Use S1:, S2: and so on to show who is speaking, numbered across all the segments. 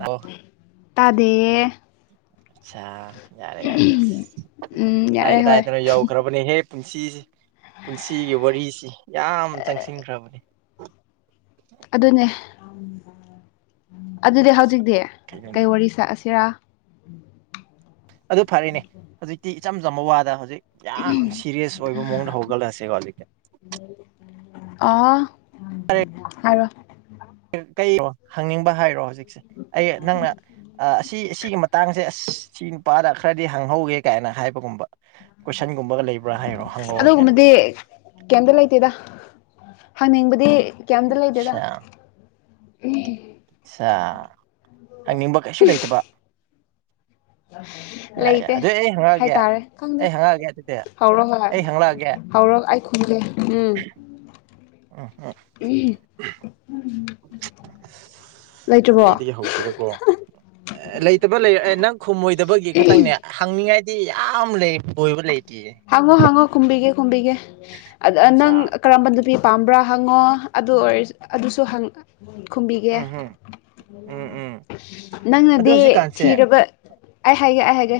S1: ꯑꯣ
S2: ꯇꯥꯗꯦꯌꯦ
S1: ꯑꯆꯁꯥ ꯌꯥꯔꯦ ꯌꯥꯔꯦ ꯑꯥꯁ
S2: ꯎꯝ ꯌꯥꯔꯦ
S1: ꯀꯗꯥꯥꯏ
S2: ꯍꯣꯏ
S1: ꯀꯗꯥꯏꯗ ꯌꯧꯈ꯭ꯔ ꯐꯕꯅꯦꯍꯦ ꯄꯨꯟꯁꯤꯁ ꯄꯨꯟꯁꯤꯒꯤ ꯋꯥꯔꯤꯁꯤ ꯌꯥꯝ ꯆꯪꯁꯤꯟꯈ꯭ꯔꯕꯅꯦ
S2: ꯑꯗꯨꯅꯦ ꯑꯗꯨꯗꯤ
S1: ꯑꯁ
S2: ꯍꯧꯖꯤꯛꯇꯤ
S1: ꯀꯩꯅꯣꯅꯦ
S2: ꯀꯩ ꯋꯥꯔꯤ ꯁꯁꯤꯔꯥ
S1: ꯑꯗꯨ ꯐꯔꯅꯦ ꯍꯧꯖꯤꯛꯇꯤ ꯏꯆꯝ ꯆꯝꯕ ꯋꯥꯗ ꯍꯧꯖꯤꯛ ꯌꯥꯝ ꯁꯤꯦꯔꯤꯌꯁ ꯑꯣꯏꯕ ꯃꯑꯣꯡꯗ ꯍꯧꯒꯠꯂꯛꯑꯁꯦꯀꯣ ꯍꯧꯂꯤꯛꯛꯇ
S2: ꯑ ꯑꯣ
S1: ꯀꯣ ꯍꯪꯅꯤꯡꯕ ꯍꯥꯏꯔꯣ ꯍꯧꯖꯤꯛꯁꯦ ꯑꯩ ꯅꯪꯅ ꯑꯁꯤ ꯑꯁꯤꯒꯤ ꯃꯇꯥꯡꯁꯦ ꯑꯁ ꯁꯤ ꯅꯨꯄꯥꯗ ꯈꯔꯗꯤ ꯍꯪꯍꯧꯒꯦ ꯀꯥꯏꯅ ꯍꯥꯏꯕꯒꯨꯝꯕ ꯀꯣꯏꯁꯟꯒꯨꯝꯕꯒ ꯂꯩꯕ
S2: ꯑꯗꯨꯒꯨꯝꯕꯗꯤ ꯀꯩꯝꯇ ꯂꯩꯇꯦꯗ ꯍꯪꯅꯤꯡꯕꯗꯤ ꯀꯩꯝꯇ ꯂꯩꯇꯦꯗ
S1: ꯑꯆꯥ ꯑ ꯍꯪꯅꯤꯡꯕ ꯀꯩꯁꯨ ꯂꯩꯇꯕ ꯌꯥꯏ ꯌꯥꯏ
S2: ꯂꯩꯇꯦ
S1: ꯑꯗꯨ ꯑꯩ ꯍꯪꯉꯛꯑꯒꯦ
S2: ꯍꯥꯏꯇꯥꯔꯦ ꯈꯪꯗꯦ
S1: ꯑꯩ ꯍꯪꯉꯛꯑꯒꯦ ꯑꯗꯨꯗꯤ
S2: ꯍꯧꯔꯣ ꯍꯣꯏ
S1: ꯑꯩ ꯍꯪꯂꯛꯑꯒꯦ
S2: ꯍꯧꯔꯛ ꯑꯩ ꯈꯨꯝꯒꯦ ꯎꯝ ꯎꯝ
S1: ꯀꯩꯗꯒꯤ ꯍꯧꯁꯤꯔꯀꯣ ꯂꯩꯇꯕ ꯂꯩ ꯅꯪ ꯈꯨꯝꯃꯣꯏꯗꯕꯒꯤ ꯈꯇꯪꯅꯦ ꯍꯪꯅꯤꯡꯉꯥꯏꯗꯤ ꯌꯥꯝ ꯂꯩ ꯀꯣꯏꯕ ꯂꯩꯇꯦꯌꯦ
S2: ꯍꯪꯉꯣ ꯍꯪꯉꯣ ꯈꯨꯝꯕꯤꯒꯦ ꯈꯨꯝꯕꯤꯒꯦ ꯑꯗ
S1: ꯆꯥ
S2: ꯅꯪ ꯀꯔꯝꯕ ꯅꯨꯄꯤ ꯄꯥꯝꯕ꯭ꯔꯥ ꯍꯪꯉꯣ ꯑꯗꯨꯑꯣꯏꯔꯁꯨ ꯑꯗꯨꯁꯨ ꯍꯪ__ ꯈꯨꯝꯕꯤꯒꯦ
S1: ꯎꯝ ꯎꯝ ꯎꯝ ꯎꯝ ꯑꯗꯣ
S2: ꯅꯪꯅꯗꯤ
S1: ꯍꯧꯖꯤꯛꯀꯥꯟꯁꯦ
S2: ꯊꯤꯔꯕ__ ꯑꯩ ꯍꯥꯏꯒꯦ ꯑꯩ ꯍꯥꯏꯒꯦ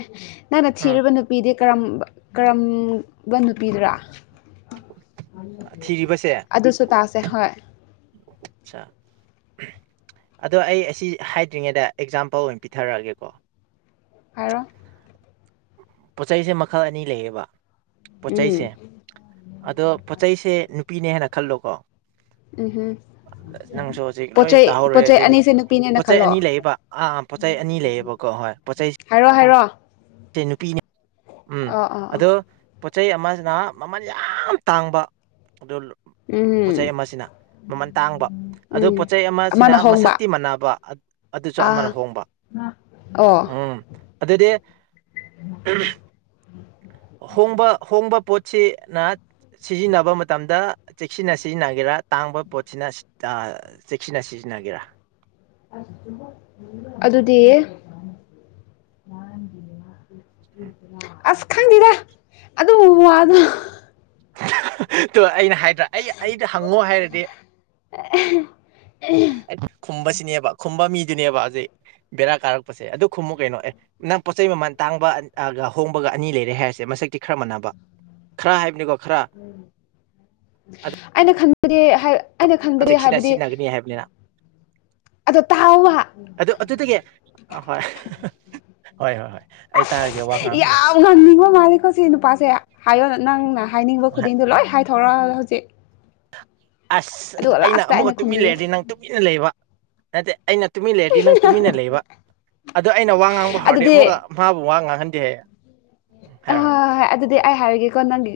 S2: ꯅꯪꯅ
S1: ꯎꯝ
S2: ꯊꯤꯔꯨꯕ ꯅꯨꯄꯤꯗꯤ ꯀꯔꯝꯕ ꯀꯔꯝꯕ ꯅꯨꯄꯤꯗꯨꯔ [unintelligible] ꯑꯗꯨꯁꯨ ꯇꯥꯁꯦ ꯍꯣꯏ
S1: [unintelligible] ꯑꯆꯥ ꯑꯗꯣ ꯑꯩ ꯑꯁꯤ ꯍꯥꯏꯗ꯭ꯔꯤꯉꯩꯗ ꯑꯦꯛꯖꯥꯝꯄꯜ ꯑꯣꯏꯅ ꯄꯤꯊꯔꯛꯑꯒꯦꯀꯣ
S2: ꯍꯥꯏꯔꯣ
S1: ꯄꯣꯠ ꯆꯩꯁꯦ ꯃꯈꯜ ꯑꯅꯤ ꯂꯩꯌꯦꯕ ꯄꯣꯠ
S2: ꯎꯝ
S1: ꯆꯩꯁꯦ ꯑꯗꯣ ꯄꯣꯠ ꯆꯩꯁꯦ ꯅꯨꯄꯤꯅꯦ ꯍꯥꯏꯅ ꯈꯜꯂꯣꯀꯣ
S2: ꯎꯝꯍꯨꯝ
S1: ꯅꯪꯁꯨ ꯍꯧꯖꯤꯛ ꯂꯣꯏ ꯇꯥꯍꯧꯔꯦ ꯍꯧꯖꯤꯛ
S2: ꯑꯅꯤꯁꯦ ꯅꯨꯄꯤꯅꯦꯅ
S1: ꯄꯣꯠꯆꯩ
S2: ꯈꯜꯂꯣ
S1: ꯑꯅꯤ ꯂꯩꯌꯦꯕ ꯑꯥ ꯑꯥ ꯄꯣꯠ ꯆꯩ ꯑꯅꯤ ꯂꯩꯌꯦꯕ ꯀꯣ ꯍꯣꯏ ꯄꯣꯠꯆꯩ ꯁ__
S2: ꯍꯥꯏꯔꯣ ꯍꯥꯏꯔꯣ
S1: ꯅꯨꯄꯤꯅꯦ ꯎꯝ
S2: ꯑꯥ ꯑꯥ ꯑꯥ
S1: ꯑꯗꯣ ꯄꯣꯠꯆꯩ ꯑꯃꯁꯤꯅ ꯃꯃꯜ ꯌꯥꯝ ꯇꯥꯡꯕ ꯑꯗꯨ ꯂꯣ__ ꯄꯣꯠꯆꯩ
S2: ꯎꯝ
S1: ꯑꯃꯁꯤꯅ ꯃꯃꯟ ꯇꯥꯡꯕ ꯑꯗꯨ
S2: ꯎꯝ
S1: ꯄꯣꯠ ꯆꯩ ꯑꯃꯁꯤꯅ
S2: ꯑꯃꯅ ꯍꯣꯡꯕ
S1: ꯃꯁꯛꯇꯤ ꯃꯥꯟꯅꯕ ꯑꯗ ꯑꯗꯨꯁꯨ ꯑꯃꯅ
S2: ꯑꯥ
S1: ꯍꯣꯡꯕ
S2: ꯑꯣ
S1: ꯎꯝ ꯑꯗꯨꯗꯤ [unintelligible] ꯍꯣꯡꯕ ꯍꯣꯡꯕ ꯄꯣꯠꯁꯤꯅ ꯁꯤꯖꯤꯟꯅꯕ ꯃꯇꯝꯗ ꯆꯦꯛꯁꯤꯟꯅ ꯁꯤꯖꯤꯟꯅꯒꯦꯔꯥ ꯇꯥꯡꯕ ꯄꯣꯠꯁꯤꯅ ꯁꯤꯗ ꯑ__ ꯆꯦꯛꯁꯤꯟꯅ ꯁꯤꯖꯤꯟꯅꯒꯦꯔꯥ
S2: ꯑꯗꯨꯗꯤ [unintelligible] ꯑꯁ ꯈꯪꯗꯦꯗ ꯑꯗꯨꯒꯨꯝꯕ ꯋꯥꯗꯣ [unintelligible]
S1: [unintelligible] ꯇꯣ ꯑꯩꯅ ꯍꯥꯏꯗ꯭ꯔꯥ ꯑꯩ ꯑꯩꯗ ꯍꯪꯉꯣ ꯍꯥꯏꯔꯗꯤ
S2: [unintelligible]
S1: ꯈꯨꯝꯕꯁꯤꯅꯦꯕ ꯈꯨꯝꯕ ꯃꯤꯗꯨꯅꯦꯕ ꯍꯧꯖꯤꯛ ꯕꯦꯔꯥ ꯀꯥꯔꯛꯄꯁꯦ ꯑꯗꯨ ꯈꯨꯝꯃꯨ ꯀꯩꯅꯣ ꯑꯦ ꯅꯪ ꯄꯣꯠ ꯆꯩ ꯃꯃꯜ ꯇꯥꯡꯕ ꯑ ꯒ ꯍꯣꯡꯕꯒ ꯑꯅꯤ ꯂꯩꯔꯦ ꯍꯥꯏꯔꯁꯦ ꯃꯁꯛꯇꯤ ꯈꯔ ꯃꯥꯟꯅꯕ ꯈꯔ ꯍꯥꯏꯕꯅꯤꯀꯣ ꯈꯔ
S2: [unintelligible] ꯑꯩꯅ ꯈꯟꯕꯗꯤ ꯍꯥꯏ__ ꯑꯩꯅ
S1: ꯑꯗꯨ
S2: ꯈꯟꯕꯗꯤ
S1: ꯁꯤꯅ
S2: ꯍꯥꯏꯕꯗꯤ
S1: ꯁꯤꯖꯤꯟꯅꯒꯅꯤ ꯍꯥꯏꯕꯅꯤꯅ
S2: ꯑꯗꯣ ꯇꯥꯥꯎꯋꯣꯕ
S1: ꯑꯍꯣꯏ [unintelligible] ꯍꯣꯏ ꯍꯣꯏ ꯍꯣꯏ ꯑꯩ ꯇꯥꯔꯒꯦ ꯋꯥ ꯉꯥꯡꯉꯔꯣꯏ
S2: ꯌꯥꯝ ꯉꯥꯡꯅꯤꯡꯕ ꯃꯥꯜꯂꯤꯀꯣ ꯁꯤ ꯅꯨꯄꯥꯁꯦ ꯍꯥꯏꯌꯣ ꯅꯪꯅ ꯍꯥꯏꯅꯤꯡꯕ ꯈꯨꯗꯤꯡꯗꯣ ꯂꯣꯏ ꯍꯥꯏꯊꯧꯔꯛꯑꯣ ꯍꯧꯖꯤꯛ
S1: ꯑꯁ
S2: ꯑꯗꯨꯒ
S1: ꯑꯩꯅ
S2: ꯂꯥꯁꯇ
S1: ꯑꯃꯨꯛꯀ ꯇꯨꯃꯤꯟꯅ
S2: ꯈꯨꯝꯕꯤꯒꯦ
S1: ꯂꯩꯔꯗꯤ ꯅꯪ ꯇꯨꯃꯤꯟꯅ ꯂꯩꯕ ꯅꯠꯇꯦ ꯑꯩꯅ ꯇꯨꯃꯤꯟ ꯂꯩꯔꯗꯤ ꯅꯪ ꯇꯨꯃꯤꯟꯅ ꯂꯩꯕ ꯑꯗꯣ ꯑꯩꯅ ꯋꯥ ꯉꯥꯡꯕ ꯍꯧꯔꯗꯤ
S2: ꯑꯗꯨꯗꯤ
S1: ꯑꯃꯨꯛꯀ ꯃꯥꯥꯕꯨ ꯋꯥ ꯉꯥꯡꯍꯟꯗꯦ ꯍꯥꯏꯌꯦ ꯍꯥꯏꯔꯣ
S2: ꯑꯍꯣꯏ
S1: ꯍꯥꯏꯔꯣ
S2: ꯍꯣꯏ ꯑꯗꯨꯗꯤ ꯑꯩ ꯍꯥꯏꯔꯒꯦꯀꯣ ꯅꯪꯒꯤ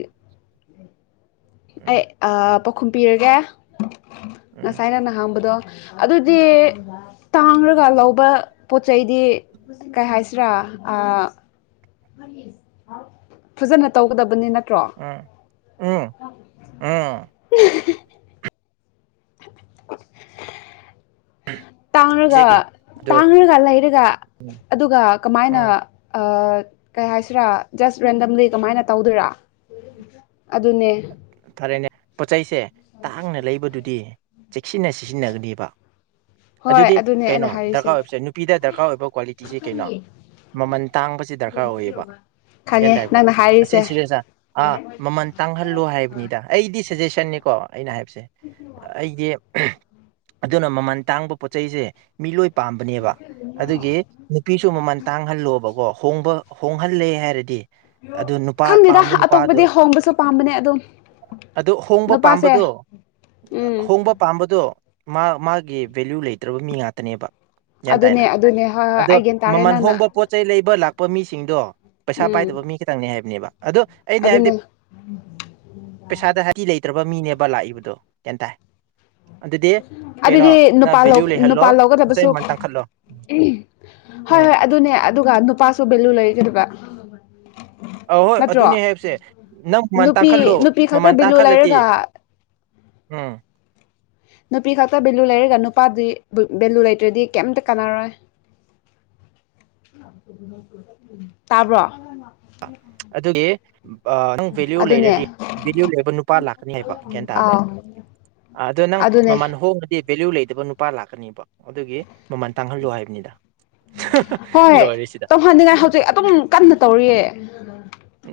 S1: ꯎꯝ
S2: ꯑꯩ ꯑ ꯄꯥꯎꯈꯨꯝ ꯄꯤꯔꯒꯦ
S1: ꯎꯝ
S2: ꯉꯁꯥꯏ ꯅꯪꯅ ꯍꯪꯕꯗꯣ ꯑꯗꯨꯗꯤ ꯇꯥꯡꯔꯒ ꯂꯧꯕ ꯄꯣꯠ ꯆꯩꯗꯤ ꯀꯩ ꯍꯥꯏꯁꯤꯔꯥ ꯑ__ ꯐꯖꯅ ꯇꯧꯒꯗꯕꯅꯦ ꯅꯠꯇ꯭ꯔꯣ
S1: ꯎꯝ ꯎꯝ ꯎꯝ
S2: ꯇꯥꯡꯔꯒ
S1: ꯄꯤꯖꯒꯦ ꯑꯗꯣ
S2: ꯇꯥꯡꯔꯒ ꯂꯩꯔꯒ ꯑꯗꯨꯒ ꯀꯃꯥꯏꯅ
S1: ꯎꯝ
S2: ꯑ ꯀꯩ ꯍꯥꯏꯁꯤꯔꯥ ꯖꯁ ꯔꯦꯟꯗꯝꯂꯤ ꯀꯃꯥꯏꯅ ꯇꯧꯗꯣꯏꯔꯥ ꯑꯗꯨꯅꯦ
S1: ꯐꯔꯦꯅꯦ ꯄꯣꯠꯆꯩꯁꯦ ꯇꯥꯡꯅ ꯂꯩꯕꯗꯨꯗꯤ ꯆꯦꯛꯁꯤꯟꯅ ꯁꯤꯖꯤꯟꯅꯒꯅꯤꯕ
S2: ꯍꯣꯏ
S1: ꯑꯗꯨꯗꯤ
S2: ꯑꯗꯨꯅꯦ ꯑꯩꯅ
S1: ꯀꯩꯅꯣ
S2: ꯍꯥꯏꯔꯤꯁꯦ
S1: ꯗꯔꯀꯥꯔ ꯑꯣꯏꯕꯁꯦ ꯅꯨꯄꯤꯗ ꯗꯔꯀꯥꯔ ꯑꯣꯏꯕ ꯀ꯭ꯋꯥꯂꯤꯇꯤꯁꯦ ꯀꯩꯅꯣ ꯃꯃꯜ ꯇꯥꯡꯕꯁꯤ ꯗꯔꯀꯥꯔ ꯑꯣꯏꯌꯦꯕ ꯒ꯭ꯌꯥꯟ
S2: ꯈꯪꯉꯦ
S1: ꯇꯥꯏꯀꯣ
S2: ꯅꯪꯅ
S1: ꯑꯁꯤ
S2: ꯍꯥꯏꯔꯤꯁꯦ
S1: ꯁꯤꯒꯩ ꯁꯦ ꯑꯥ ꯃꯃꯜ ꯇꯥꯡꯍꯟ__ ꯈꯜꯂꯣ ꯍꯥꯏꯕꯅꯤꯗ ꯑꯩꯗꯤ ꯁꯖꯦꯁꯟꯅꯦꯀꯣ ꯑꯩꯅ ꯍꯥꯏꯕꯁꯦ ꯑꯩꯒꯤ [unintelligible] ꯑꯗꯨꯅ ꯃꯃꯜ ꯇꯥꯡꯕ ꯄꯣꯠ ꯆꯩꯩꯁꯦ ꯃꯤꯂꯣꯏ ꯄꯥꯝꯕꯅꯦꯕ ꯑꯗꯨꯒꯤ ꯅꯨꯄꯤꯁꯨ ꯃꯃꯜ ꯇꯥꯡ ꯍꯣꯡꯍꯜꯂꯣꯕꯀꯣ ꯍꯣꯡꯕ ꯍꯣꯡꯍꯜꯂꯦ ꯍꯥꯏꯔꯗꯤ ꯑꯗꯨ ꯅꯨꯄꯥ
S2: ꯈꯪꯗꯦꯗ
S1: ꯄꯥꯝꯕ ꯅꯨꯄꯥꯗꯣ
S2: ꯑꯇꯣꯞꯄꯗꯤ ꯍꯣꯡꯕꯁꯨ ꯄꯥꯝꯕꯅꯦ ꯑꯗꯨꯝ
S1: ꯑꯗꯨ ꯍꯣꯡꯕ
S2: ꯅꯨꯄꯥꯁꯦ
S1: ꯄꯥꯝꯕꯗꯣ
S2: ꯎꯝ
S1: ꯍꯣꯡꯕ ꯄꯥꯝꯕꯗꯣ ꯃꯥ ꯃꯥꯒꯤ ꯚꯦꯂꯌꯨ ꯂꯩꯇ꯭ꯔꯕ ꯃꯤ ꯉꯥꯛꯇꯅꯦꯕ ꯒ꯭ꯌꯥꯟ
S2: ꯑꯗꯨꯅꯦ
S1: ꯇꯥꯏꯅ
S2: ꯑꯗꯨꯅꯦ ꯍꯣꯏ ꯍꯣꯏ
S1: ꯑꯗꯣ
S2: ꯑꯩ ꯒ꯭ꯌꯥꯟ ꯇꯥꯔꯦ
S1: ꯃꯃꯜ
S2: ꯅꯪꯅ
S1: ꯍꯣꯡꯕ ꯄꯣꯠ ꯆꯩ ꯂꯩꯕ ꯂꯥꯛꯄ ꯃꯤꯁꯤꯡꯗꯣ ꯄꯩꯁꯥ
S2: ꯎꯝ
S1: ꯄꯥꯏꯗꯕ ꯃꯤ ꯈꯤꯇꯪꯅꯦ ꯍꯥꯏꯕꯅꯦꯕ ꯑꯗꯣ ꯑꯩꯅ ꯍꯥꯏꯕꯗꯤ
S2: ꯑꯗꯨꯅꯦ
S1: ꯄꯩꯁꯥꯗ ꯍꯥꯏꯇꯤ ꯂꯩꯇ꯭ꯔꯕ ꯃꯤꯅꯦꯕ ꯂꯥꯛꯏꯕꯗꯣ ꯀꯩꯝꯇꯥꯏ
S2: ꯑꯗꯨꯗꯤ
S1: ꯅꯪ
S2: ꯅꯨꯄꯥ
S1: ꯚꯦꯂꯌꯨ ꯂꯩꯍꯜꯂꯣ
S2: ꯅꯨꯄꯥ
S1: ꯄꯣꯠꯆꯩ
S2: ꯂꯧꯒꯗꯕꯁꯨ ꯎ
S1: ꯃꯃꯜ ꯇꯥꯡꯈꯠꯂꯣ
S2: ꯍꯣꯏ
S1: ꯎꯝ
S2: ꯍꯣꯏ ꯑꯗꯨꯅꯦ ꯑꯗꯨꯒ ꯅꯨꯄꯥꯁꯨ ꯚꯦꯂꯨ ꯂꯩꯒꯗꯕ
S1: ꯑꯍꯣꯏ
S2: ꯅꯠꯇ꯭ꯔꯣ
S1: ꯑꯗꯨꯅꯦ ꯍꯥꯏꯕꯁꯦ ꯅꯪ ꯃꯃꯥꯟ
S2: ꯅꯨꯄꯤ
S1: ꯇꯥꯡꯈꯠꯂꯨ
S2: ꯅꯨꯄꯤ ꯈꯛꯇ
S1: ꯃꯃꯥꯟ
S2: ꯚꯦꯂꯨ
S1: ꯇꯥꯡꯈꯠꯂꯗꯤ
S2: ꯂꯩꯔꯒ
S1: ꯎꯨꯝ
S2: ꯅꯨꯄꯤ ꯈꯛꯇ ꯚꯦꯂꯨ ꯂꯩꯔꯒ ꯅꯨꯄꯥꯗꯨ ꯚꯦꯂꯨ ꯂꯩꯇ꯭ꯔꯗꯤ ꯀꯩꯝꯇ ꯀꯥꯟꯅꯔꯣꯏ ꯇꯕ꯭ꯔꯣ
S1: ꯑꯗꯨꯒꯤ ꯅꯪ ꯚꯦꯂꯨ
S2: ꯑꯗꯨꯅꯦ
S1: ꯂꯩꯔꯗꯤ ꯚꯦꯂꯨ ꯂꯩꯕ ꯅꯨꯄꯥ ꯂꯥꯛꯀꯅꯤ ꯍꯥꯏꯕ ꯒ꯭ꯌꯥꯟ ꯇꯥꯕ꯭ꯔ
S2: ꯑꯥꯎ
S1: ꯑꯗꯣ ꯅꯪ
S2: ꯑꯗꯨꯅꯦ
S1: ꯃꯃꯜ ꯍꯣꯡ ꯑꯦ ꯚꯦꯂꯨ ꯂꯩꯗꯕ ꯅꯨꯄꯥ ꯂꯥꯛꯀꯅꯦꯕ ꯑꯗꯨꯒꯤ ꯃꯃꯜ ꯇꯥꯡꯍꯜꯂꯣ ꯍꯥꯏꯕꯅꯤꯗ
S2: ꯍꯣꯏ
S1: ꯂꯣꯏꯔꯤꯁꯤꯗ
S2: ꯇꯧꯍꯟꯅꯤꯡꯉꯥꯏ ꯍꯧꯖꯤꯛ ꯑꯗꯨꯝ ꯀꯟꯅ ꯇꯧꯔꯤꯌꯦ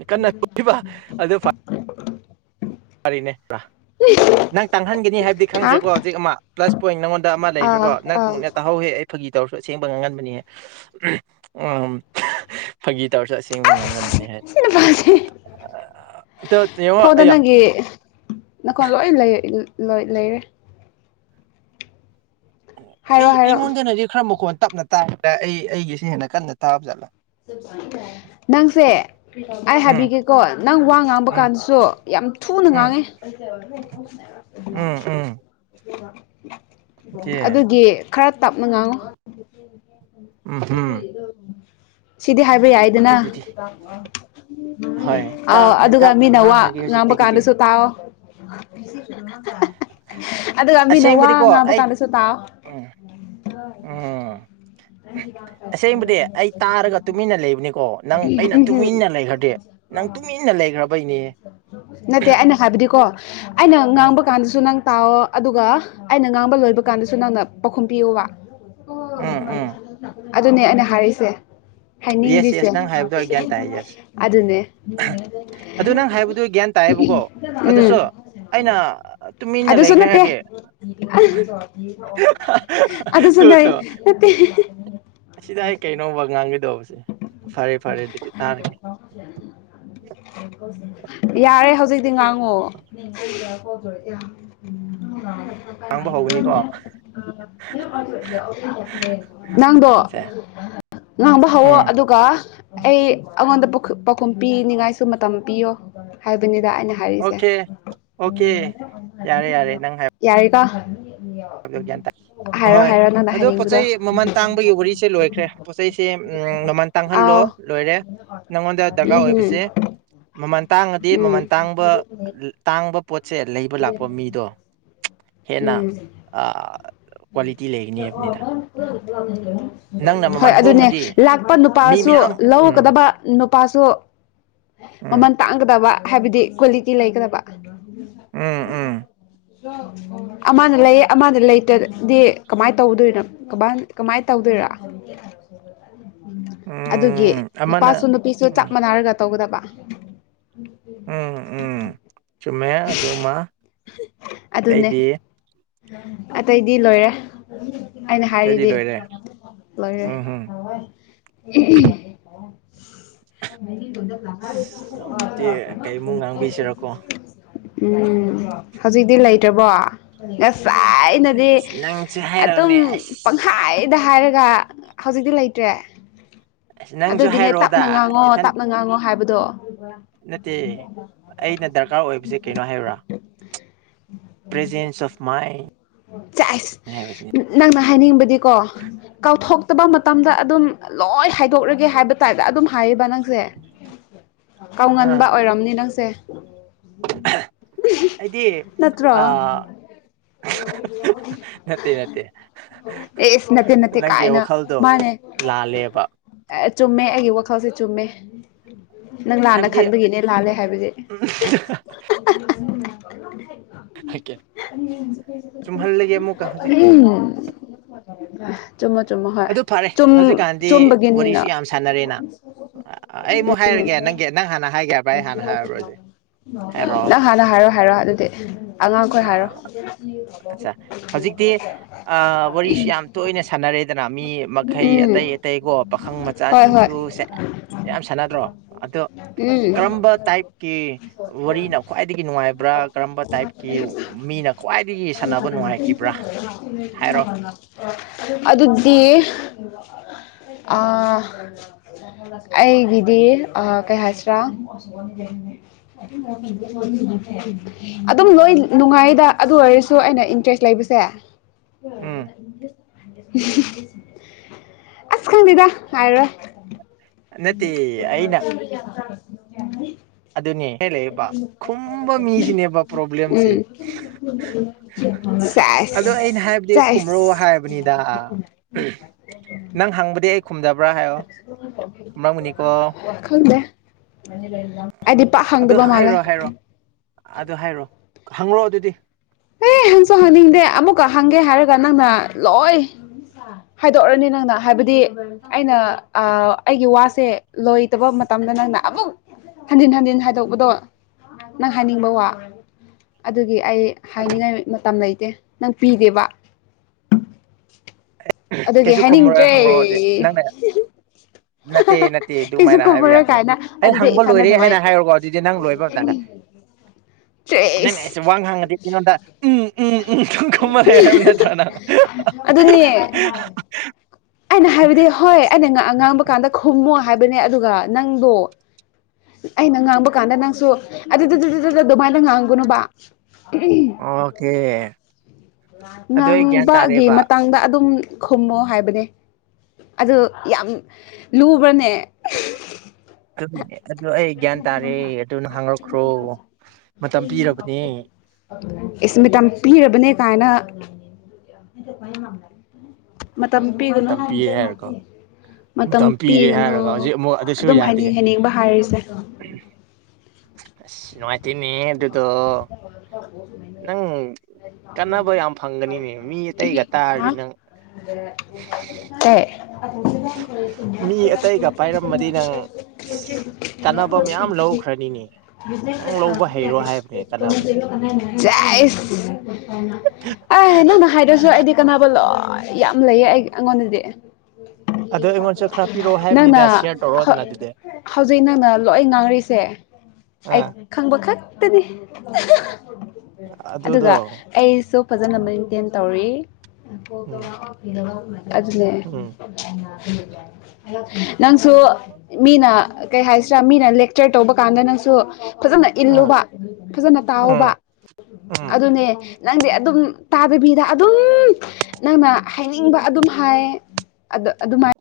S1: ꯀꯟꯅ ꯇꯕ ꯑꯗꯨ ꯐꯔꯤꯅꯦ ꯕ꯭ꯔꯥ
S2: ꯍ
S1: ꯅꯪ ꯇꯥꯡꯍꯟꯒꯅꯤ ꯍꯥꯏꯕꯗꯤ ꯈꯪꯈ꯭ꯔꯦꯀꯣ ꯍꯧꯖꯤꯛ ꯑꯃ ꯄ꯭ꯂꯁ ꯄꯣꯏꯟꯠ ꯅꯉꯣꯟꯗ ꯑꯃ
S2: ꯑꯥ
S1: ꯂꯩꯈ꯭ꯔꯦꯀꯣ ꯅꯪ
S2: ꯑꯥ
S1: ꯃꯨꯛꯅ ꯇꯥꯍꯧꯋꯦ ꯑꯩ ꯐꯥꯒꯤ ꯇꯧꯔꯁꯨ ꯑꯁꯦꯡꯕ ꯉꯥꯡꯍꯟꯕꯅꯤꯍꯦ ꯎꯨꯍ ꯐꯥꯒꯤ ꯇꯧꯔꯁꯨ ꯑꯁꯦꯡꯕ ꯉꯥꯡ ꯕ
S2: ꯑꯁ ꯁꯤ ꯅꯨꯄꯥꯁꯦ
S1: ꯍꯥꯏꯦ ꯌꯦꯡꯉꯣ ꯑꯌꯥ
S2: ꯀ ꯅꯈꯣ ꯂꯣꯏ ꯂꯩ ꯂꯣꯏ ꯂꯩꯔꯦ ꯍꯥꯏꯔꯣ
S1: ꯑꯩ
S2: ꯍꯥꯏꯔꯣ
S1: ꯑꯩꯉꯣꯟꯗꯅꯗꯤ ꯈꯔ ꯃꯈꯣꯟ ꯇꯞꯅ ꯇꯥꯔꯗ꯭ꯔꯦ ꯑꯩ ꯑꯩꯒꯤꯁꯤꯅ ꯍꯦꯟꯅ ꯀꯟꯅ ꯇꯥꯕ ꯖꯥꯠꯂ
S2: ꯅꯪꯁꯦ ꯑꯩ
S1: ꯎꯝ
S2: ꯍꯥꯏꯕꯤꯒꯦꯀꯣ ꯅꯪ ꯋꯥ ꯉꯥꯡꯕ
S1: ꯎꯝ
S2: ꯀꯥꯟꯗꯁꯨ ꯌꯥꯝ ꯊꯨꯅ
S1: ꯎꯝ
S2: ꯉꯥꯡꯉꯦ
S1: ꯎꯝ ꯎꯝ
S2: ꯑꯗꯨ
S1: ꯆꯦ
S2: ꯑꯗꯨꯒꯤ ꯈꯔ ꯇꯞꯅ ꯉꯥꯡꯉꯨ
S1: ꯎꯝ ꯎꯝ
S2: ꯁꯤꯗꯤ ꯍꯥꯏꯕ ꯌꯥꯏꯗꯅ
S1: ꯑꯗꯨꯗꯤ ꯍꯣꯏ
S2: ꯑ
S1: ꯇꯥꯞꯅ
S2: ꯑꯗꯨꯒ
S1: ꯇꯥꯞꯅ
S2: ꯃꯤꯅ ꯋꯥ
S1: ꯉꯥꯡꯉꯒꯦ
S2: ꯉꯥꯡꯕ
S1: ꯍꯧꯖꯤꯛꯇꯒꯤꯗꯤ
S2: ꯀꯥꯟꯗꯁꯨ ꯇꯥꯑꯣꯣ ꯑꯗꯨꯒ ꯃꯤꯅ ꯋꯥ
S1: ꯑꯁꯦꯡꯕꯗꯤꯀꯣ
S2: ꯉꯥꯡꯕ
S1: ꯑꯩ
S2: ꯀꯥꯟꯗꯁꯨ ꯇꯥꯑꯣ
S1: ꯎꯝ
S2: ꯀꯔ
S1: ꯎꯝ
S2: ꯀ ꯅ ꯀ
S1: ꯑꯁꯦꯡꯕꯗꯤ
S2: ꯀꯔ
S1: ꯑꯩ ꯇꯥꯔꯒ ꯇꯨꯃꯤꯟꯅ ꯂꯩꯕꯅꯤꯀꯣ ꯅꯪ ꯑꯩꯅ
S2: ꯎꯝ
S1: ꯇꯨꯃꯤꯟꯅ ꯂꯩꯈ꯭ꯔꯗꯤ ꯅꯪ ꯇꯨꯃꯤꯟꯅ ꯂꯩꯈ꯭ꯔꯕꯩꯅꯤ
S2: ꯅꯠꯇꯦ ꯑꯩꯅ ꯍꯥꯏꯕꯗꯤꯀꯣ ꯑꯩꯅ
S1: ꯎꯝ
S2: ꯉꯥꯡꯕ ꯀꯥꯟꯗꯁꯨ ꯅꯪ ꯇꯥꯛꯑꯣ ꯑꯗꯨꯒ ꯑꯩꯅ ꯉꯥꯡꯕ ꯂꯣꯏꯕ ꯀꯥꯟꯗꯁꯨ ꯅꯪꯅ ꯄꯥꯎꯈꯨꯝ ꯄꯤꯌꯨꯕ ꯑꯣ
S1: ꯎꯝ ꯎꯝ
S2: ꯑꯗꯨꯅꯦ ꯑꯩꯅ ꯍꯥꯏꯔꯛꯏꯁꯦ
S1: ꯌꯦꯁ
S2: ꯍꯥꯏꯅꯤꯡꯗ꯭ꯔꯤꯁꯦ
S1: ꯌꯦꯁ ꯅꯪ ꯍꯥꯏꯕꯗꯣ ꯑꯩ ꯒ꯭ꯌꯥꯟ ꯇꯥꯏ ꯌꯦꯁ
S2: ꯑꯗꯨꯅꯦ
S1: ꯑꯗꯨ ꯅꯪ ꯍꯥꯏꯕꯗꯨ ꯒ꯭ꯌꯥꯟ ꯇꯥꯏꯌꯦꯕꯀꯣ
S2: ꯎꯝ
S1: ꯑꯗꯨꯁꯨ ꯑꯩꯅ ꯇꯨꯃꯤꯟꯅ
S2: ꯑꯗꯨꯁꯨ
S1: ꯂꯩꯈ꯭ꯔꯦ
S2: ꯅꯠꯇꯦ
S1: ꯍꯥꯏꯔꯗꯤ
S2: ꯑꯗ ꯆꯗꯥꯏꯦ
S1: ꯁꯤꯗ ꯑꯩ ꯀꯩꯅꯣꯕ ꯉꯥꯡꯒꯗꯧꯕꯁꯦ ꯐꯔꯦ ꯐꯔꯦ ꯑꯗꯨꯗꯤ ꯇꯥꯟꯅꯒꯦ
S2: [unintelligible] ꯌꯥꯔꯦ ꯍꯧꯖꯤꯛꯇꯤ ꯉꯥꯡꯉꯣ
S1: ꯉꯥꯡꯕ ꯍꯧꯒꯅꯤꯀꯣ
S2: [inaudible] ꯅꯥꯡꯗꯣ
S1: ꯁꯦ
S2: ꯉꯥꯡꯕ ꯍꯥꯎꯋꯑꯣ
S1: ꯎꯝ
S2: ꯑꯗꯨꯒ ꯑꯩ ꯑꯩꯉꯣꯟꯗ ꯄꯥꯎꯈꯨꯝ ꯄꯤꯅꯤꯡꯉꯥꯏꯁꯨ ꯃꯇꯝ ꯄꯤꯌꯣ ꯍꯥꯏꯕꯅꯤꯗ ꯑꯩꯅ
S1: ꯑꯣꯀꯦ ꯑꯣꯀꯦ ꯌꯥꯔꯦ ꯌꯥꯔꯦ ꯅꯪ ꯍꯥꯏ
S2: ꯌꯥꯔ ꯀ
S1: [unintelligible] ꯍꯣꯏ
S2: ꯅꯪꯅ
S1: ꯑꯗꯣ ꯄꯣꯠ
S2: ꯍꯥꯏꯅꯤꯡꯕꯗꯣ
S1: ꯆꯩ ꯃꯃꯜ ꯇꯥꯡꯕꯒꯤ ꯋꯥꯔꯤꯁꯦ ꯂꯣꯏꯈ꯭ꯔꯦ ꯄꯣꯠꯆꯩꯁꯦ ꯃꯃꯜ ꯇꯥꯡꯍꯜꯂꯣ
S2: ꯑꯥꯎ
S1: ꯂꯣꯏꯔꯦ ꯅꯪꯉꯣꯟꯗ ꯗꯔꯀꯥꯔ
S2: ꯎꯝꯍꯝ
S1: ꯑꯣꯏꯕꯁꯦ ꯃꯃꯜ ꯇꯥꯡꯉꯗꯤ
S2: ꯎꯝ
S1: ꯃꯃꯜ ꯇꯥꯡꯕ ꯇꯥꯡꯕ ꯄꯣꯠꯁꯦ ꯂꯩꯕ ꯂꯥꯛꯄ ꯃꯤꯗꯣ ꯍꯦꯟꯅ
S2: ꯎꯝ
S1: ꯀ꯭ꯋꯥꯂꯤꯇꯤ ꯂꯩꯒꯅꯤ ꯍꯥꯏꯕꯅꯤꯗ ꯅꯪꯅ
S2: [unintelligible] ꯍꯣꯏ
S1: ꯃꯃꯜ
S2: ꯑꯗꯨꯅꯦ
S1: ꯍꯣꯡꯉꯗꯤ
S2: ꯂꯥꯛꯄ
S1: ꯃꯤ
S2: ꯅꯨꯄꯥꯁꯨ
S1: ꯃꯌꯥꯝ ꯎꯝ
S2: ꯂꯧꯒꯗꯕ ꯅꯨꯄꯥꯁꯨ
S1: ꯎꯝ
S2: ꯃꯃꯟ ꯇꯥꯡꯒꯗꯕ ꯍꯥꯏꯕꯗꯤ ꯀ꯭ꯋꯥꯂꯤꯇꯤ ꯂꯩꯒꯗꯕ
S1: ꯎꯝ ꯎꯝ
S2: ꯑꯃꯅ ꯂꯩꯌꯦ ꯑꯃꯅ ꯂꯩꯇꯥ ꯗꯤ ꯀꯃꯥꯏꯅ ꯇꯧꯗꯣꯏꯅꯣ ꯀꯃꯥꯏꯅ ꯀꯃꯥꯏꯟ ꯇꯧꯗꯣꯏꯔꯥ ꯑꯗꯨꯒꯤ
S1: ꯎꯝ
S2: ꯅꯨꯄꯥꯁꯨ
S1: ꯑꯃꯅ
S2: ꯅꯨꯄꯤꯁꯨ ꯆꯞ
S1: ꯎꯝ
S2: ꯃꯥꯟꯅꯔꯒ ꯇꯧꯒꯗꯕ
S1: ꯎꯝ ꯎꯝ ꯆꯨꯝꯃꯦ ꯑꯗꯨꯃ
S2: ꯑꯗꯨꯅꯦ
S1: ꯑꯇꯩꯗꯤ
S2: ꯑꯇꯩꯗꯤ ꯂꯣꯏꯔꯦ ꯑꯩꯅ
S1: ꯑꯇꯩꯗꯤ
S2: ꯍꯥꯏꯔꯤꯗꯤ
S1: ꯂꯣꯏꯔꯦ
S2: ꯂꯣꯏꯔꯦ [inaudible]
S1: ꯎꯝ ꯎꯝ ꯍꯧꯖꯤꯛꯇꯤ ꯀꯩꯃꯨꯛ ꯉꯥꯡꯕꯤꯁꯤꯔꯀꯣ
S2: [unintelligible] ꯎꯝ ꯍꯧꯖꯤꯛꯇꯤ ꯂꯩꯇ꯭ꯔꯕꯣ ꯉꯁꯥꯏ ꯅꯗꯤ
S1: ꯑꯁ ꯅꯪꯁꯨ
S2: ꯑꯗꯨꯝ
S1: ꯍꯥꯏꯔꯛꯑꯣꯅꯦ ꯑꯁ
S2: ꯄꯪꯍꯥꯏꯗ ꯍꯥꯏꯔꯒ ꯍꯧꯖꯤꯛꯇꯤ ꯂꯩꯇ꯭ꯔꯦ
S1: ꯑꯁ ꯅꯪꯁꯨ
S2: ꯑꯗꯨꯒꯤꯅꯦ
S1: ꯍꯥꯏꯔꯛꯑꯣꯗ
S2: ꯇꯞꯅ ꯉꯥꯡꯉꯣ
S1: ꯏꯊꯟ
S2: ꯇꯞꯅ ꯉꯥꯡꯉꯣ ꯍꯥꯏꯕꯗꯣ
S1: ꯅꯠꯇꯦ ꯑꯩꯅ ꯗꯔꯀꯥꯔ ꯑꯣꯏꯕꯁꯦ ꯀꯩꯅꯣ ꯍꯥꯏꯌꯣꯔꯥ ꯄ꯭ꯔꯦꯖꯦꯟꯁ ꯑꯣꯐ ꯃꯥꯏꯟ
S2: ꯆꯥꯏꯁ
S1: ꯍꯥꯏꯕꯁꯤꯅꯤ
S2: ꯅꯪꯅ ꯍꯥꯏꯅꯤꯡꯕꯗꯤꯀꯣ ꯀꯥꯎꯊꯣꯛꯇꯕ ꯃꯇꯝꯗ ꯑꯗꯨꯝ ꯂꯣꯏ ꯍꯥꯏꯗꯣꯛꯂꯒꯦ ꯍꯥꯏꯕ ꯇꯥꯗ ꯑꯗꯨꯝ ꯍꯥꯏꯌꯦꯕ ꯅꯪꯁꯦ
S1: ꯑꯥ
S2: ꯀꯥꯎꯉꯟꯕ ꯑꯣꯏꯔꯝꯅꯤ ꯅꯪꯁꯦ
S1: ꯑꯩꯗꯤ
S2: [unintelligible] ꯅꯠꯇ꯭ꯔꯣ
S1: ꯑ ꯅꯠꯇꯦ ꯅꯠꯇꯦ
S2: ꯑꯦꯁ ꯅꯠꯇꯦ ꯅꯠꯇꯦ
S1: ꯅꯪꯒꯤ
S2: ꯀꯥꯏꯅ
S1: ꯋꯥꯈꯜꯗꯣ
S2: ꯃꯥꯅꯦ
S1: ꯂꯥꯜꯂꯦꯕ
S2: ꯆꯨꯝꯃꯦ ꯑꯩꯒꯤ ꯋꯥꯈꯜꯁꯦ ꯆꯨꯝꯃꯦ ꯅꯪ ꯂꯥꯟꯅ
S1: ꯍꯥꯏꯕꯗꯤ
S2: ꯈꯟꯕꯒꯤꯅꯦ ꯂꯥꯜꯂꯦ ꯍꯥꯏꯕꯖꯦ ꯎꯝ
S1: [unintelligible] ꯆꯨꯝꯍꯜꯂꯒꯦ ꯑꯃꯨꯛꯀ ꯍꯧꯖꯤꯛꯇꯤ
S2: [unintelligible] ꯆꯨꯝꯃꯣ ꯆꯨꯝꯃꯣ ꯍꯣꯏ
S1: ꯑꯗꯨ ꯐꯔꯦ
S2: ꯆꯨꯝ
S1: ꯍꯧꯖꯤꯛꯀꯥꯟꯗꯤ
S2: ꯆꯨꯝꯕꯒꯤꯅꯤꯅ
S1: ꯋꯥꯔꯤꯁꯨ ꯌꯥꯝ ꯁꯥꯟꯅꯔꯦꯅ ꯑꯩ ꯑꯃꯨꯛ ꯍꯥꯏꯔꯒꯦ ꯅꯪꯒꯤ ꯅꯪ ꯍꯥꯟꯅ ꯍꯥꯏꯒꯦ ꯍꯥꯏꯕ꯭ꯔꯥ
S2: ꯎꯝ
S1: ꯑꯩ ꯍꯥꯟꯅ ꯍꯥꯏꯔꯕ꯭ꯔꯣ ꯍꯧꯖꯤꯛ ꯍꯥꯏꯔꯣ
S2: ꯅꯪ ꯍꯥꯟꯅ ꯍꯥꯏꯔꯣ ꯍꯥꯏꯔꯣ ꯑꯗꯨꯗꯤ ꯑꯉꯥꯡꯈꯣꯏ ꯍꯥꯏꯔꯣ
S1: ꯑꯆꯥ ꯍꯧꯖꯤꯛꯇꯤ ꯋꯥꯔꯤꯁꯤ ꯌꯥꯝ ꯇꯣꯏꯅ ꯁꯥꯟꯅꯔꯦꯗꯅ ꯃꯤ ꯃꯈꯩ
S2: ꯎꯝ
S1: ꯑꯇꯩ ꯑꯇꯩꯀꯣ ꯄꯥꯈꯪ
S2: ꯍꯣꯏ ꯍꯣꯏ
S1: ꯃꯆꯥꯁꯤꯡꯁꯨ ꯁꯦ ꯌꯥꯝ ꯁꯥꯟꯅꯗ꯭ꯔꯣ ꯑꯗꯣ
S2: ꯎꯝ
S1: ꯀꯔꯝꯕ ꯇꯥꯏꯞ ꯀꯤ ꯋꯥꯔꯤꯅ ꯈ꯭ꯋꯥꯏꯗꯒꯤ ꯅꯨꯡꯉꯥꯏꯕ꯭ꯔꯥ ꯀꯔꯝꯕ ꯇꯥꯏꯞꯀꯤ ꯃꯤꯅ ꯈ꯭ꯋꯥꯏ ꯍꯥꯏꯔꯣ
S2: ꯑꯗꯨꯗꯤ ꯑꯥ ꯑꯩꯒꯤꯗꯤ ꯑꯥ ꯀꯩ ꯍꯥꯏꯁꯔꯥ ꯑꯗꯨꯝ ꯂꯣꯏ ꯅꯨꯡꯉꯥꯏꯗ ꯑꯗꯨ ꯑꯣꯏꯔꯁꯨ ꯑꯩꯅ ꯏꯟꯇꯔꯦꯁ ꯂꯩꯕꯁꯦ
S1: ꯎꯝ
S2: ꯑꯁ ꯈꯪꯗꯦꯗ ꯉꯥꯏꯔꯣꯏ
S1: ꯅꯠꯇꯦ ꯑꯩꯅ
S2: ꯎꯝ [unintelligible]
S1: ꯑꯗꯨꯅꯦ ꯍꯦ ꯂꯩꯕ ꯈꯨꯝꯕ ꯃꯤꯁꯤꯅꯦꯕ ꯄ꯭ꯔꯣꯕ꯭ꯂꯦꯝꯁꯦ
S2: ꯎꯝ
S1: ꯑꯗꯣ
S2: ꯁꯦꯁ
S1: ꯑꯩꯅ ꯍꯥꯏꯕꯗꯤ ꯈꯨꯝꯔꯑꯣ
S2: ꯆꯥꯏꯁ
S1: ꯍꯥꯏꯕꯅꯤ ꯗꯥ ꯅꯪ ꯍꯪꯕꯗꯤ ꯑꯩ ꯈꯨꯝꯗꯕ꯭ꯔ ꯍꯥꯏꯌꯣ ꯈꯨꯝꯔꯝꯒꯅꯤꯀꯣ
S2: ꯈꯪꯗꯦ ꯑꯩꯗꯤ ꯄꯥꯛ
S1: ꯑꯗꯨ
S2: ꯍꯪꯗꯕ ꯃꯥꯜꯂꯦ
S1: ꯍꯥꯏꯔꯣ ꯍꯥꯏꯔꯣ ꯑꯗꯨ ꯍꯥꯏꯔꯣ ꯍꯪꯪꯂꯛꯑꯣ ꯑꯗꯨꯗꯤ
S2: ꯑꯦ ꯍꯪꯁꯨ ꯍꯪꯅꯤꯡꯗꯦ ꯑꯃꯨꯛꯀ ꯍꯪꯒꯦ ꯍꯥꯏꯔꯒ ꯅꯪꯅ ꯂꯣꯏ ꯍꯥꯏꯗꯣꯛꯔꯅꯤ ꯅꯪꯅ ꯍꯥꯏꯕꯗꯤ ꯑꯩꯅ ꯑꯩꯒꯤ ꯋꯥꯁꯦ ꯂꯣꯏꯇꯕ ꯃꯇꯝꯗ ꯅꯪꯅ ꯑꯃꯨꯛ ꯍꯟꯖꯤꯟ ꯍꯟꯖꯤꯟ ꯍꯥꯏꯗꯣꯛꯄꯗꯣ ꯅꯪ ꯍꯥꯏꯅꯤꯡꯕ ꯋꯥ ꯑꯗꯨꯒꯤ ꯑꯩ ꯍꯥꯏꯅꯤꯡꯉꯥꯏ ꯃꯇꯝ ꯂꯩꯇꯦ ꯅꯪ ꯄꯤꯗꯦꯕ
S1: ꯑ
S2: ꯑꯗꯨꯒꯤ ꯍꯥꯏꯅꯤꯡꯗ꯭ꯔꯦ ꯍꯤ ꯍꯤ
S1: ꯅꯠꯇꯦ ꯅꯠꯇꯦ ꯑꯗꯨꯃꯥꯏꯅ ꯍꯥꯏꯕ ꯌꯥꯗꯦꯕ ꯑꯩ
S2: ꯑꯗꯨꯗꯤ
S1: ꯍꯪꯕ
S2: ꯏꯁꯥꯅ
S1: ꯂꯣꯏꯔꯦ ꯍꯥꯏꯅ ꯍꯥꯏꯔꯣꯀꯣ ꯑꯗꯨꯗꯤ ꯅꯪ ꯂꯣꯏꯕ ꯃꯇꯝꯗ
S2: ꯎꯝ
S1: ꯅꯪꯅꯦ ꯑꯩꯁꯦ ꯋꯥ ꯍꯥꯡꯉꯗꯤ ꯀꯩꯅꯣꯗ ꯎꯝ ꯎꯝ ꯎꯝ ꯁꯨꯝ ꯈꯨꯝꯃꯜꯂꯦ ꯍꯥꯏꯕ ꯅꯠꯇ꯭ꯔꯥꯅ
S2: ꯑꯗꯨ ꯑꯗꯨꯅꯤ
S1: [inaudible]
S2: ꯑꯩꯅ ꯍꯥꯏꯕꯗꯤ ꯍꯣꯏ ꯑꯩꯅ ꯉ ꯉꯥꯡꯕ ꯀꯥꯟꯗ ꯈꯨꯝꯃꯨ ꯍꯥꯏꯕꯅꯦ ꯑꯗꯨꯒ ꯅꯪꯗꯣ ꯑꯩꯅ ꯉꯥꯡꯕ ꯀꯥꯟꯗ ꯅꯪꯁꯨ ꯑꯗꯨ ꯗꯨ ꯗꯨ ꯗꯨ ꯗꯨ ꯑꯗꯨꯃꯥꯏꯅ ꯉꯥꯡꯒꯅꯣꯕ
S1: ꯑꯣꯀꯦ ꯑꯗꯨ ꯑꯩ ꯒ꯭ꯌꯥꯟ
S2: ꯉꯥꯡꯕꯒꯤ
S1: ꯇꯥꯔꯦꯕ
S2: ꯃꯇꯥꯡꯗ ꯑꯗꯨꯝ ꯈꯨꯝꯃꯣ ꯍꯥꯏꯕꯅꯦ ꯑꯗꯨ ꯌꯥꯝ ꯂꯨꯕ꯭ꯔꯅꯦ
S1: ꯑꯗꯨ ꯑꯗꯨ ꯑꯩ ꯒ꯭ꯌꯥꯟ ꯇꯥꯔꯦ ꯑꯗꯨꯅ ꯍꯥꯡꯉꯛꯈ꯭ꯔꯣ ꯃꯇꯝ ꯄꯤꯔꯕꯅꯤ
S2: ꯏꯁ ꯃꯤꯇꯝ ꯄꯤꯔꯕꯅꯦ ꯀꯥꯏꯅ ꯃꯇꯝ ꯄꯤꯒꯅꯣ
S1: ꯃꯇꯝ ꯄꯤꯔꯦ ꯍꯥꯏꯔꯒ
S2: ꯃꯇꯝ
S1: ꯄꯤꯔꯦ
S2: ꯄꯤꯒꯅꯨ
S1: ꯍꯥꯏꯔꯒ ꯍꯧꯖꯤꯛ ꯑꯃꯨꯛ
S2: ꯑꯗꯨꯝ ꯍꯥꯏꯅꯤꯡ ꯍꯥꯏꯅꯤꯡꯕ ꯍꯥꯏꯔꯤꯁꯦ
S1: ꯑ ꯅꯨꯡꯉꯥꯏ ꯇꯃꯤ ꯑꯗꯨꯗꯣ ꯅꯪ ꯀꯥꯟꯅꯕ ꯌꯥꯝ ꯐꯪꯒꯅꯤꯅꯦ ꯃꯤ ꯑꯇꯩꯒ ꯇꯥꯔꯗꯤ ꯅꯪ
S2: ꯍꯦ
S1: ꯃꯤ ꯑꯇꯩꯒ
S2: [unintelligible]
S1: ꯄꯥꯏꯔꯝꯃꯗꯤ ꯅꯪ ꯑꯁ
S2: ꯁꯤ
S1: ꯀꯥꯟꯅꯕ ꯃꯌꯥꯝ ꯂꯧꯈ꯭ꯔꯅꯤꯅꯦ ꯅꯪ
S2: ꯖꯤꯅꯦ
S1: ꯂꯧꯕ ꯍꯩꯔꯣ ꯍꯥꯏꯕꯅꯦ ꯀꯥꯟꯅꯕꯁꯦ
S2: ꯄꯁꯥꯟ ꯖꯥꯏ ꯑꯦ ꯅꯪꯅ ꯍꯥꯏꯗ꯭ꯔꯁꯨ ꯑꯩꯗꯤ ꯀꯥꯟꯅꯕ ꯂꯣꯏ ꯌꯥꯝ ꯂꯩꯌꯦ ꯑꯩ ꯑꯩꯉꯣꯟꯗꯗꯤ
S1: ꯑꯗꯣ ꯑꯩꯉꯣꯟꯁꯨ ꯈꯔ ꯄꯤꯔꯛꯑꯣ
S2: ꯅꯪꯅ
S1: ꯍꯥꯏꯕꯅꯤꯗ ꯁꯤꯌꯔ ꯇꯧꯔꯛꯑꯣꯗꯅ ꯑꯗꯨꯗꯤ
S2: ꯍꯧꯖꯤꯛ ꯅꯪꯅ ꯂꯣꯏ ꯉꯥꯡꯔꯤꯁꯦ ꯑꯩ
S1: ꯑꯥ
S2: ꯈꯪꯕ ꯈꯛꯇꯅꯤ ꯑꯗꯨꯒ
S1: ꯑꯗꯨꯗꯣ
S2: ꯑꯩꯁꯨ ꯐꯖꯅ
S1: ꯎꯝ
S2: ꯃꯦꯟꯇꯦꯟ ꯇꯧꯔꯤ
S1: ꯎꯝ
S2: ꯑꯗꯨꯅꯦ
S1: ꯎꯝ
S2: ꯅꯪꯁꯨ ꯃꯤꯅ ꯀꯩ ꯍꯥꯏꯁꯤꯔꯥ ꯃꯤꯅ ꯂꯦꯛꯆꯔ ꯇꯧꯕ ꯀꯥꯟꯗ ꯅꯪꯁꯨ ꯐꯖꯅ
S1: ꯑꯥ
S2: ꯏꯜꯂꯨꯕ ꯐꯖꯅ
S1: ꯎꯝ
S2: ꯇꯥꯎꯕ
S1: ꯎꯝ
S2: ꯑꯗꯨꯅꯦ ꯅꯪꯗꯤ ꯑꯗꯨꯝ ꯇꯥꯗꯕꯤꯗ ꯑꯗꯨꯝ ꯅꯪꯅ ꯍꯥꯏꯅꯤꯡꯕ ꯑꯗꯨꯝ ꯍꯥꯏ ꯑꯗ ꯑꯗꯨꯃꯥꯏꯅ